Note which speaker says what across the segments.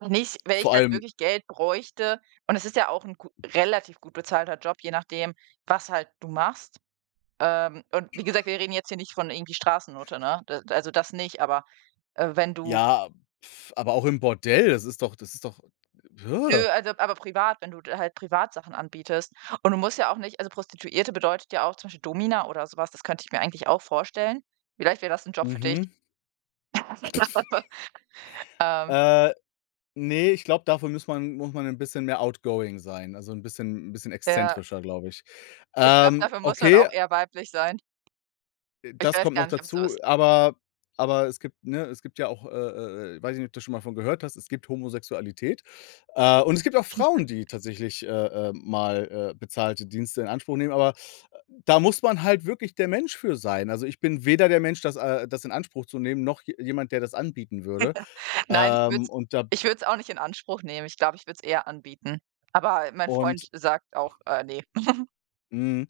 Speaker 1: Und nicht, wenn ich
Speaker 2: Vor
Speaker 1: halt
Speaker 2: allem
Speaker 1: wirklich Geld bräuchte. Und es ist ja auch 'n gu relativ gut bezahlter Job, je nachdem, was halt du machst. Ähm, und wie gesagt, wir reden jetzt hier nicht von irgendwie Straßennutte, ne? D also, das nicht, aber, äh, wenn du
Speaker 2: Ja, aber auch im Bordell, das ist doch das ist doch
Speaker 1: Nö, also aber privat wenn du d halt privat Sachen anbietest und du musst ja auch nicht also, Prostituierte bedeutet ja auch zum Beispiel Domina oder so was, das könnte ich mir eigentlich auch vorstellen. Vielleicht wäre das 'n Job für dich.
Speaker 2: Mhm.
Speaker 1: [unintelligible] Ähm.
Speaker 2: Äh, ne, ich glaube, dafür muss man muss man 'n bisschen mehr outgoing sein, also, 'n bisschen 'n bisschen
Speaker 1: Ja.
Speaker 2: exzentrischer, glaube ich.
Speaker 1: Ich glaube,
Speaker 2: Ähm,
Speaker 1: dafür muss man
Speaker 2: okay.
Speaker 1: auch eher weiblich sein.
Speaker 2: Äh,
Speaker 1: Ich
Speaker 2: das
Speaker 1: weiß
Speaker 2: kommt noch
Speaker 1: gar nicht, ob's so
Speaker 2: dazu,
Speaker 1: ist.
Speaker 2: aber aber es gibt, ne es gibt ja auch, äh, äh, äh weiß ich nicht, ob du schon mal davon gehört hast, es gibt Homosexualität. Äh, und es gibt auch Frauen, die tatsächlich, äh, äh, mal, äh, bezahlte Dienste in Anspruch nehmen, aber da muss man halt wirklich der Mensch für sein. Also, ich bin weder der Mensch, das, äh das in Anspruch zu nehmen, noch je jemand, der das anbieten würde.
Speaker 1: Nein, ich würde es
Speaker 2: Ähm, und da
Speaker 1: ich würde es auch nicht in Anspruch nehmen. Ich glaube, ich würde es eher anbieten. Aber, äh, mein
Speaker 2: Und
Speaker 1: Freund sagt auch: „Äh, ne?“
Speaker 2: Mhm,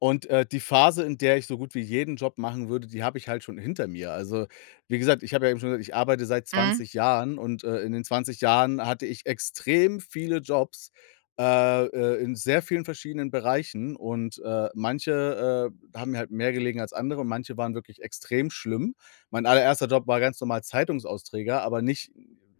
Speaker 2: und, äh, die Phase, in der ich so gut wie jeden Job machen würde, die habe ich halt schon hinter mir. Also, wie gesagt, ich habe ja eben schon gesagt, ich arbeite seit
Speaker 1: Mhm.
Speaker 2: 20 Jahren und, äh, in den 20 Jahren hatte ich extrem viele Jobs, äh, äh, in sehr vielen verschiedenen Bereichen. Und, äh, manche, äh, haben mir halt mehr gelegen als andere und manche waren wirklich extrem schlimm. Mein allererster Job war ganz normal Zeitungsausträger, aber nicht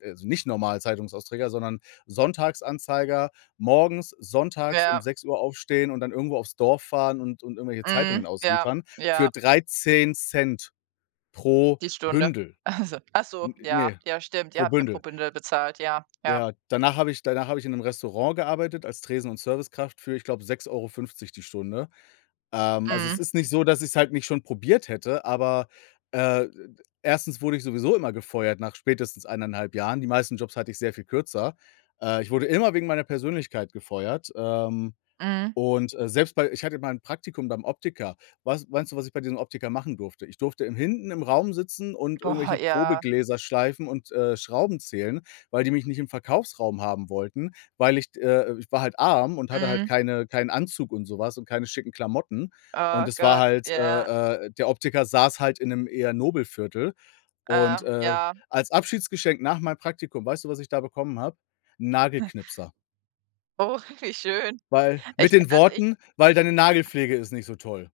Speaker 2: also, nicht normal Zeitungsausträger, sondern Sonntagsanzeiger, morgens, sonntags um
Speaker 1: Ja.
Speaker 2: 6:00 aufstehen und dann irgendwo auf's Dorf fahren und und irgendwelche
Speaker 1: Mhm,
Speaker 2: Zeitungen
Speaker 1: ja,
Speaker 2: ausliefern
Speaker 1: ja.
Speaker 2: für 13 ct pro
Speaker 1: Die Stunde.
Speaker 2: Bündel.
Speaker 1: Ach so, ach so,
Speaker 2: N
Speaker 1: ja,
Speaker 2: ne,
Speaker 1: ja, stimmt, ihr
Speaker 2: pro
Speaker 1: habt ja pro
Speaker 2: Bündel.
Speaker 1: Bündel bezahlt, ja, ja.
Speaker 2: Ja, danach habe ich danach habe ich in 'nem Restaurant gearbeitet als Tresen und Servicekraft für, ich glaube, 6,50€ die Stunde. Ähm, also, es
Speaker 1: Mhm.
Speaker 2: ist nicht so, dass ich's halt nicht schon probiert hätte, aber, äh, d d 1. wurde ich sowieso immer gefeuert nach spätestens 1,5 Jahren. Die meisten Jobs hatte ich sehr viel kürzer. Äh, ich wurde immer wegen meiner Persönlichkeit gefeuert, ähm,
Speaker 1: Mhm.
Speaker 2: und, äh, selbst bei ich hatte mal 'n Praktikum beim Optiker. Was meinst du, was ich bei diesem Optiker machen durfte? Ich durfte im hinten im Raum sitzen und
Speaker 1: Boah,
Speaker 2: irgendwelche
Speaker 1: ja.
Speaker 2: Probegläser schleifen und, äh, Schrauben zählen, weil die mich nicht im Verkaufsraum haben wollten. Weil ich d äh, ich war halt arm und hatte halt
Speaker 1: Mhm.
Speaker 2: keine keinen Anzug und so was und keine schicken Klamotten. Und
Speaker 1: Oh
Speaker 2: es war
Speaker 1: Gott,
Speaker 2: halt,
Speaker 1: ja.
Speaker 2: äh, äh der Optiker saß halt in 'nem eher Nobelviertel.
Speaker 1: Äh,
Speaker 2: Und, äh,
Speaker 1: ja.
Speaker 2: als Abschiedsgeschenk nach meinem Praktikum, weißt du, was ich da bekommen habe? 'N Nagelknipser.
Speaker 1: Oh, wie schön.
Speaker 2: Weil
Speaker 1: Ich
Speaker 2: mit den
Speaker 1: also ich
Speaker 2: Worten: „Weil deine Nagelpflege ist nicht so toll.“